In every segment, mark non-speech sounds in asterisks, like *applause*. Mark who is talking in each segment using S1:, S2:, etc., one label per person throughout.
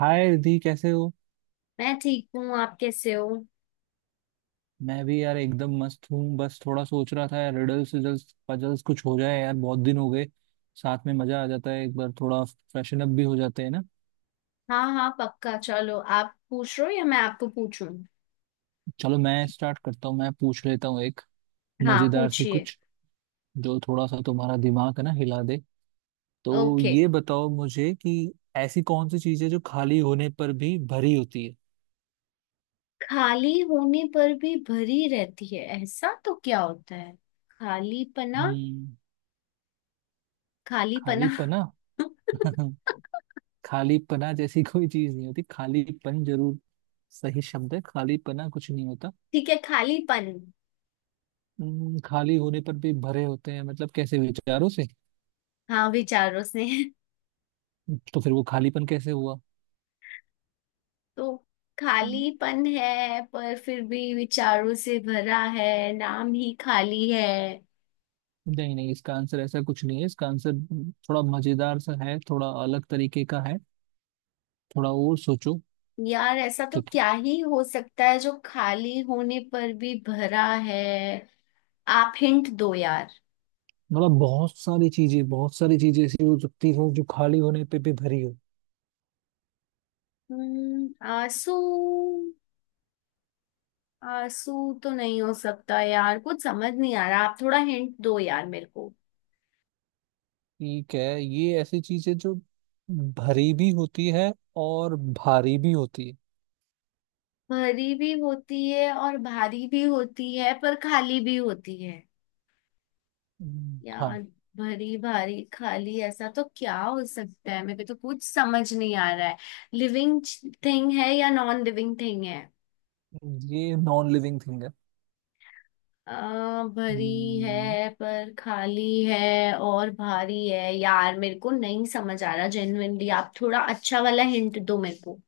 S1: हाय रिधि कैसे हो।
S2: मैं ठीक हूँ। आप कैसे हो?
S1: मैं भी यार एकदम मस्त हूँ। बस थोड़ा सोच रहा था यार, रिडल्स रिडल्स पजल्स कुछ हो जाए यार, बहुत दिन हो गए। साथ में मजा आ जाता है, एक बार थोड़ा फ्रेशन अप भी हो जाते हैं ना।
S2: हाँ हाँ, पक्का। चलो, आप पूछ रहे हो या मैं आपको पूछूं?
S1: चलो मैं स्टार्ट करता हूँ, मैं पूछ लेता हूँ एक
S2: हाँ,
S1: मजेदार सी
S2: पूछिए।
S1: कुछ, जो थोड़ा सा तुम्हारा दिमाग है ना हिला दे। तो
S2: ओके।
S1: ये बताओ मुझे कि ऐसी कौन सी चीज़ है जो खाली होने पर भी भरी होती है।
S2: खाली होने पर भी भरी रहती है? ऐसा तो क्या होता है? खालीपना।
S1: हम्म।
S2: खालीपना।
S1: खाली पना।
S2: *laughs*
S1: *laughs* खालीपना जैसी *laughs* कोई चीज नहीं होती, खालीपन जरूर सही शब्द है। खालीपना कुछ नहीं होता।
S2: ठीक है, खालीपन।
S1: खाली होने पर भी भरे होते हैं मतलब, कैसे विचारों से?
S2: हाँ, विचारों से। *laughs*
S1: तो फिर वो खालीपन कैसे हुआ?
S2: तो
S1: हम्म,
S2: खालीपन है पर फिर भी विचारों से भरा है, नाम ही खाली है।
S1: नहीं नहीं, इसका आंसर ऐसा कुछ नहीं है। इसका आंसर थोड़ा मजेदार सा है, थोड़ा अलग तरीके का है। थोड़ा और सोचो
S2: यार, ऐसा तो
S1: तो।
S2: क्या ही हो सकता है जो खाली होने पर भी भरा है। आप हिंट दो यार।
S1: मतलब बहुत सारी चीजें, बहुत सारी चीजें ऐसी हो सकती हो जो खाली होने पे भी भरी हो।
S2: आंसू। आंसू तो नहीं हो सकता यार, कुछ समझ नहीं आ रहा। आप थोड़ा हिंट दो यार मेरे को।
S1: ठीक है, ये ऐसी चीज है जो भरी भी होती है और भारी भी होती है।
S2: भरी भी होती है और भारी भी होती है, पर खाली भी होती है।
S1: हाँ।
S2: यार, भरी भारी खाली, ऐसा तो क्या हो सकता है? मेरे को तो कुछ समझ नहीं आ रहा है। लिविंग थिंग है या नॉन लिविंग थिंग है?
S1: ये नॉन लिविंग थिंग है।
S2: भरी
S1: हम्म।
S2: है पर खाली है, और भारी है। यार मेरे को नहीं समझ आ रहा जेन्युइनली, आप थोड़ा अच्छा वाला हिंट दो मेरे को।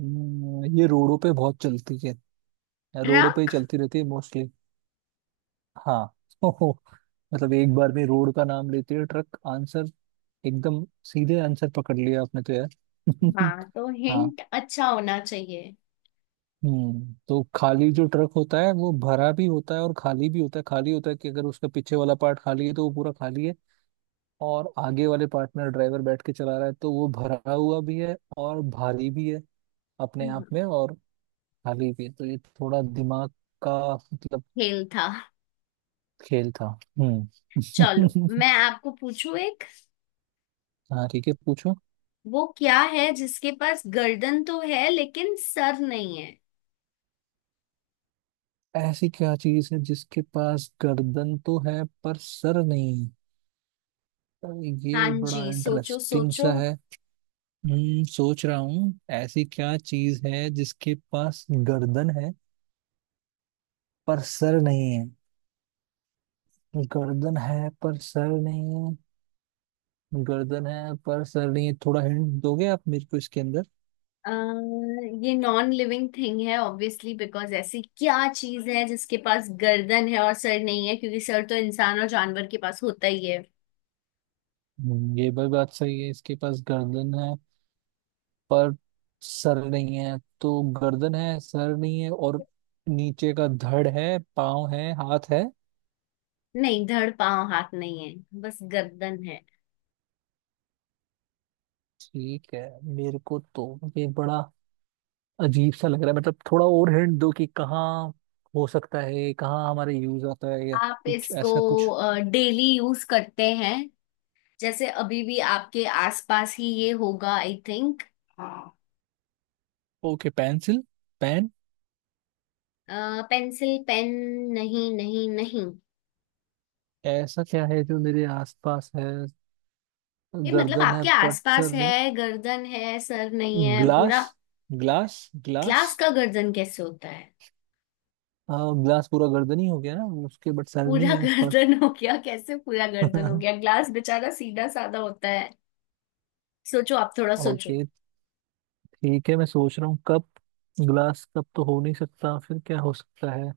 S1: ये रोडों पे बहुत चलती है। रोडों पे ही
S2: ट्रक।
S1: चलती रहती है मोस्टली। हाँ *laughs* ओहो, मतलब एक बार में रोड का नाम लेते है ट्रक आंसर। एकदम सीधे आंसर पकड़ लिया आपने तो यार *laughs*
S2: हाँ तो
S1: हाँ।
S2: हिंट अच्छा होना चाहिए।
S1: हम्म, तो खाली जो ट्रक होता है वो भरा भी होता है और खाली भी होता है। खाली होता है कि अगर उसका पीछे वाला पार्ट खाली है तो वो पूरा खाली है, और आगे वाले पार्ट में ड्राइवर बैठ के चला रहा है तो वो भरा हुआ भी है और भारी भी है अपने
S2: हम्म,
S1: आप में, और खाली भी। तो ये थोड़ा दिमाग का मतलब
S2: खेल था।
S1: खेल था। हम्म।
S2: चलो मैं
S1: *laughs*
S2: आपको पूछूं एक।
S1: हाँ ठीक है, पूछो।
S2: वो क्या है जिसके पास गर्दन तो है लेकिन सर नहीं है?
S1: ऐसी क्या चीज है जिसके पास गर्दन तो है पर सर नहीं? तो
S2: हाँ
S1: ये बड़ा
S2: जी, सोचो
S1: इंटरेस्टिंग
S2: सोचो।
S1: सा है। हम्म, सोच रहा हूँ। ऐसी क्या चीज है जिसके पास गर्दन है पर सर नहीं है? गर्दन है पर सर नहीं है। गर्दन है पर सर नहीं है, थोड़ा हिंट दोगे आप मेरे को इसके अंदर?
S2: अ, ये नॉन लिविंग थिंग है ऑब्वियसली, बिकॉज ऐसी क्या चीज है जिसके पास गर्दन है और सर नहीं है? क्योंकि सर तो इंसान और जानवर के पास होता ही है।
S1: ये भी बात सही है। इसके पास गर्दन है पर सर नहीं है। तो गर्दन है, सर नहीं है, और नीचे का धड़ है, पाँव है, हाथ है।
S2: नहीं, धड़ पांव हाथ नहीं है, बस गर्दन है।
S1: ठीक है। मेरे को तो ये बड़ा अजीब सा लग रहा है। मतलब थोड़ा और हिंट दो कि कहाँ हो सकता है, कहाँ हमारे यूज आता है या
S2: आप
S1: कुछ
S2: इसको
S1: ऐसा कुछ।
S2: डेली यूज करते हैं। जैसे अभी भी आपके आसपास ही ये होगा, I think.
S1: Okay, pencil, pen?
S2: Pencil, pen? नहीं नहीं नहीं।
S1: ऐसा क्या है जो मेरे आसपास है?
S2: ये मतलब
S1: गर्दन है
S2: आपके
S1: बट सर
S2: आसपास
S1: नहीं।
S2: है। गर्दन है, सर नहीं है
S1: ग्लास,
S2: पूरा।
S1: Glass, glass.
S2: ग्लास का गर्दन कैसे होता है?
S1: हाँ, ग्लास पूरा गर्दन ही हो गया ना उसके, बट सर
S2: पूरा
S1: नहीं है
S2: *laughs*
S1: ऊपर।
S2: गर्दन हो गया? कैसे पूरा गर्दन हो
S1: *laughs*
S2: गया? ग्लास बेचारा सीधा साधा होता है। सोचो, आप थोड़ा सोचो।
S1: ओके, ठीक है, मैं सोच रहा हूँ, कप? ग्लास कप तो हो नहीं सकता, फिर क्या हो सकता है?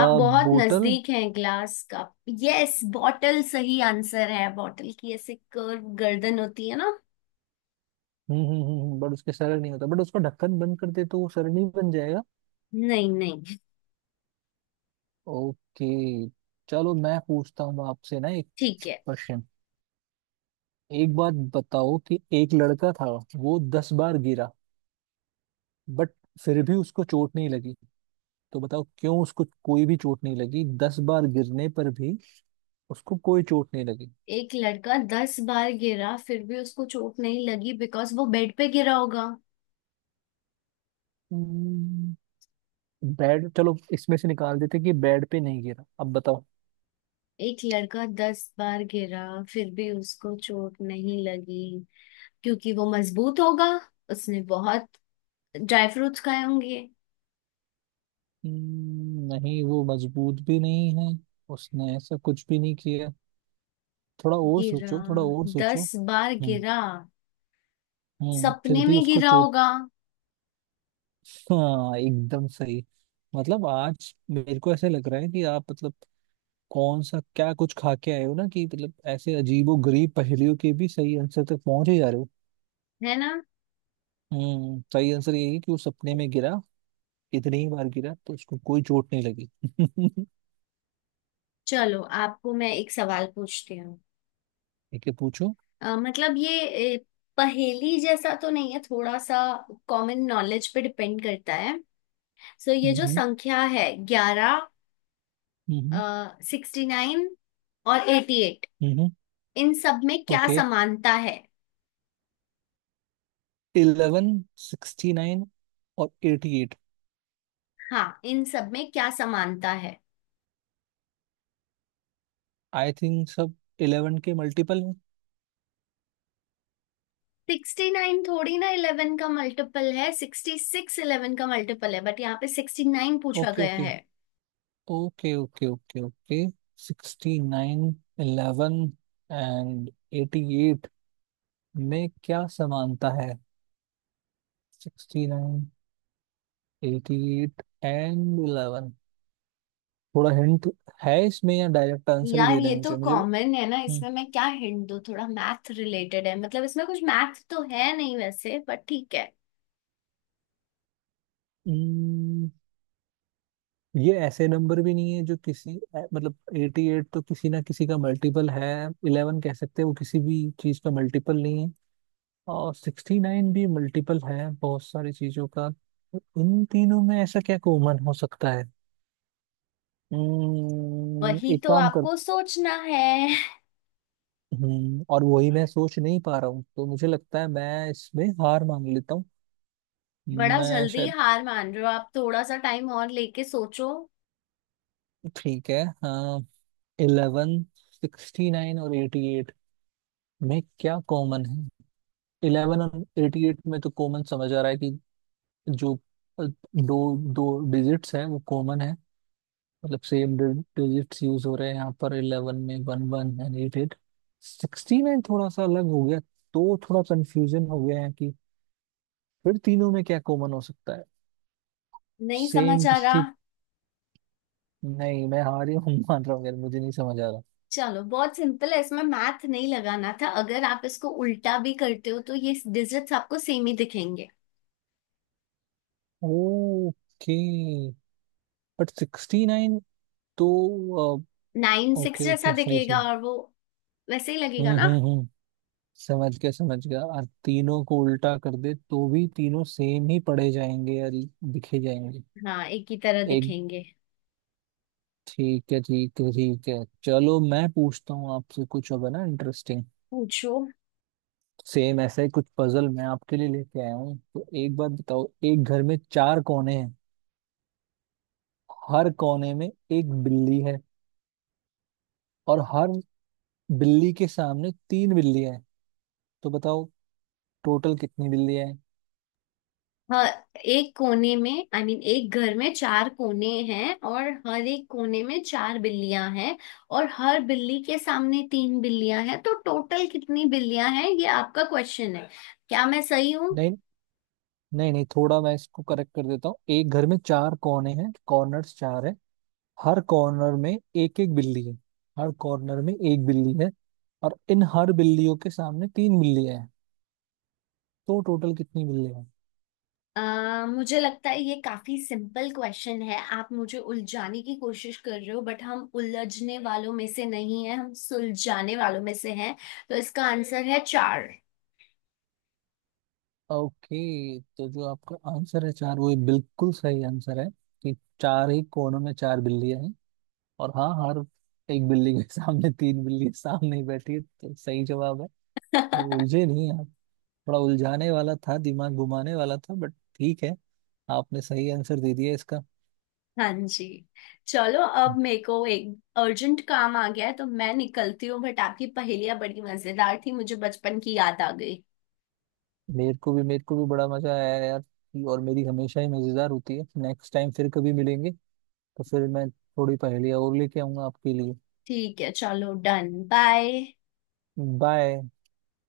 S2: आप बहुत
S1: बोतल।
S2: नजदीक हैं ग्लास का। यस, बॉटल सही आंसर है। बॉटल की ऐसे कर्व गर्दन होती है ना।
S1: बट उसके सर नहीं होता। बट उसका ढक्कन बंद कर दे तो वो सर नहीं बन जाएगा?
S2: नहीं नहीं।
S1: ओके। चलो, मैं पूछता हूँ आपसे ना एक
S2: ठीक है।
S1: क्वेश्चन। एक बात बताओ कि एक लड़का था, वो दस बार गिरा, बट फिर भी उसको चोट नहीं लगी। तो बताओ क्यों उसको कोई भी चोट नहीं लगी, दस बार गिरने पर भी उसको कोई चोट नहीं लगी।
S2: एक लड़का 10 बार गिरा फिर भी उसको चोट नहीं लगी, बिकॉज वो बेड पे गिरा होगा।
S1: हम्म, बेड चलो इसमें से निकाल देते कि बेड पे नहीं गिरा, अब बताओ।
S2: एक लड़का 10 बार गिरा, फिर भी उसको चोट नहीं लगी क्योंकि वो मजबूत होगा। उसने बहुत ड्राई फ्रूट्स खाए होंगे।
S1: नहीं, वो मजबूत भी नहीं है, उसने ऐसा कुछ भी नहीं किया। थोड़ा और
S2: गिरा,
S1: सोचो, थोड़ा और सोचो।
S2: 10 बार
S1: हम्म
S2: गिरा।
S1: फिर
S2: सपने
S1: भी
S2: में
S1: उसको
S2: गिरा
S1: चोट।
S2: होगा।
S1: हाँ, एकदम सही। मतलब आज मेरे को ऐसे लग रहा है कि आप मतलब कौन सा क्या कुछ खा के आए हो ना कि, मतलब, ऐसे अजीबो गरीब पहेलियों के भी सही आंसर तक पहुंच ही जा रहे हो।
S2: है ना।
S1: हम्म, सही आंसर यही है कि वो सपने में गिरा, इतनी ही बार गिरा, तो उसको कोई चोट नहीं लगी *laughs*
S2: चलो आपको मैं एक सवाल पूछती हूँ।
S1: ठीक है, पूछो।
S2: मतलब ये पहेली जैसा तो नहीं है थोड़ा सा, कॉमन नॉलेज पे डिपेंड करता है। सो ये जो
S1: हम्म
S2: संख्या है, 11,
S1: हम्म हम्म
S2: 69 और 88,
S1: हम्म,
S2: इन सब में क्या
S1: ओके,
S2: समानता है?
S1: इलेवन, सिक्सटी नाइन और एटी एट।
S2: हाँ, इन सब में क्या समानता है?
S1: आई थिंक सब इलेवन के मल्टीपल है।
S2: 69 थोड़ी ना 11 का मल्टीपल है, 66 11 का मल्टीपल है, बट यहाँ पे 69 पूछा
S1: ओके
S2: गया
S1: ओके
S2: है।
S1: Okay okay, okay okay. Sixty nine, eleven and eighty eight में क्या समानता है? Sixty nine, eighty eight and eleven. थोड़ा हिंट है इसमें या डायरेक्ट आंसर ही
S2: यार
S1: दे रहे
S2: ये
S1: हैं
S2: तो
S1: मुझे मुझे?
S2: कॉमन है ना,
S1: हम्म।
S2: इसमें मैं क्या हिंट दूँ? थोड़ा मैथ रिलेटेड है, मतलब इसमें कुछ मैथ तो है नहीं वैसे, बट ठीक है।
S1: हम्म। ये ऐसे नंबर भी नहीं है जो किसी मतलब 88 तो किसी ना किसी का मल्टीपल है, 11 कह सकते हैं वो किसी भी चीज का मल्टीपल नहीं है, और 69 भी मल्टीपल है बहुत सारी चीजों का, तो इन तीनों में ऐसा क्या कॉमन हो सकता है?
S2: वही
S1: एक
S2: तो
S1: काम कर।
S2: आपको सोचना है।
S1: और वही मैं सोच नहीं पा रहा हूँ, तो मुझे लगता है मैं इसमें हार मान लेता हूँ।
S2: बड़ा
S1: मैं
S2: जल्दी
S1: शायद,
S2: हार मान रहे हो आप, थोड़ा सा टाइम और लेके सोचो।
S1: ठीक है, हाँ। इलेवन, सिक्सटी नाइन और एटी एट में क्या कॉमन है? इलेवन और एटी एट में तो कॉमन समझ आ रहा है कि जो अ, दो दो डिजिट्स हैं वो कॉमन है, मतलब सेम डिजिट्स यूज हो रहे हैं यहाँ पर, इलेवन में one one and eight eight. Sixty में थोड़ा सा अलग हो गया, तो थोड़ा कंफ्यूजन हो गया है कि फिर तीनों में क्या कॉमन हो सकता है?
S2: नहीं
S1: सेम
S2: समझ आ
S1: किसी,
S2: रहा।
S1: नहीं मैं हार ही हूँ *laughs* मान रहा हूँ यार, मुझे नहीं समझ आ रहा।
S2: चलो बहुत सिंपल है, इसमें मैथ नहीं लगाना था। अगर आप इसको उल्टा भी करते हो तो ये डिजिट्स आपको सेम ही दिखेंगे।
S1: ओके, बट सिक्सटी नाइन तो।
S2: 9 6
S1: ओके
S2: जैसा
S1: ओके, सही
S2: दिखेगा
S1: सही।
S2: और वो वैसे ही
S1: हम्म
S2: लगेगा ना।
S1: हम्म हम्म समझ गया समझ गया। और तीनों को उल्टा कर दे तो भी तीनों सेम ही पढ़े जाएंगे या दिखे जाएंगे?
S2: हाँ, एक ही तरह
S1: एक,
S2: दिखेंगे।
S1: ठीक है ठीक है ठीक है। चलो मैं पूछता हूँ आपसे कुछ अब, है ना, इंटरेस्टिंग।
S2: पूछो।
S1: सेम ऐसा ही कुछ पजल मैं आपके लिए लेके आया हूँ, तो एक बात बताओ, एक घर में चार कोने हैं, हर कोने में एक बिल्ली है, और हर बिल्ली के सामने तीन बिल्लियां हैं, तो बताओ टोटल कितनी बिल्लियां हैं?
S2: हाँ, एक कोने में आई I मीन mean, एक घर में चार कोने हैं और हर एक कोने में चार बिल्लियां हैं। और हर बिल्ली के सामने तीन बिल्लियां हैं, तो टोटल कितनी बिल्लियां हैं? ये आपका क्वेश्चन है, क्या मैं सही हूँ?
S1: नहीं नहीं नहीं, थोड़ा मैं इसको करेक्ट कर देता हूँ। एक घर में चार कोने हैं, कॉर्नर्स चार है, हर कॉर्नर में एक एक बिल्ली है, हर कॉर्नर में एक बिल्ली है, और इन हर बिल्लियों के सामने तीन बिल्लियां हैं, तो टोटल कितनी बिल्लियां हैं?
S2: मुझे लगता है ये काफी सिंपल क्वेश्चन है। आप मुझे उलझाने की कोशिश कर रहे हो बट हम उलझने वालों में से नहीं है, हम सुलझाने वालों में से हैं। तो इसका आंसर है चार।
S1: ओके, तो जो आपका आंसर है चार, वो बिल्कुल सही आंसर है कि चार ही कोनों में चार बिल्लियां हैं, और हाँ, हर एक बिल्ली के सामने तीन बिल्ली सामने ही बैठी है, तो सही जवाब है। मतलब उलझे
S2: *laughs*
S1: नहीं आप। थोड़ा उलझाने वाला था, दिमाग घुमाने वाला था, बट ठीक है, आपने सही आंसर दे दिया इसका।
S2: हाँ जी। चलो अब मेरे को एक अर्जेंट काम आ गया है तो मैं निकलती हूँ। बट आपकी पहेलियां बड़ी मजेदार थी, मुझे बचपन की याद आ गई।
S1: मेरे को भी, मेरे को भी बड़ा मजा आया यार। और मेरी हमेशा ही मजेदार होती है। नेक्स्ट टाइम फिर कभी मिलेंगे तो फिर मैं थोड़ी पहेलियाँ और लेके आऊंगा आपके लिए।
S2: ठीक है चलो, डन, बाय।
S1: बाय।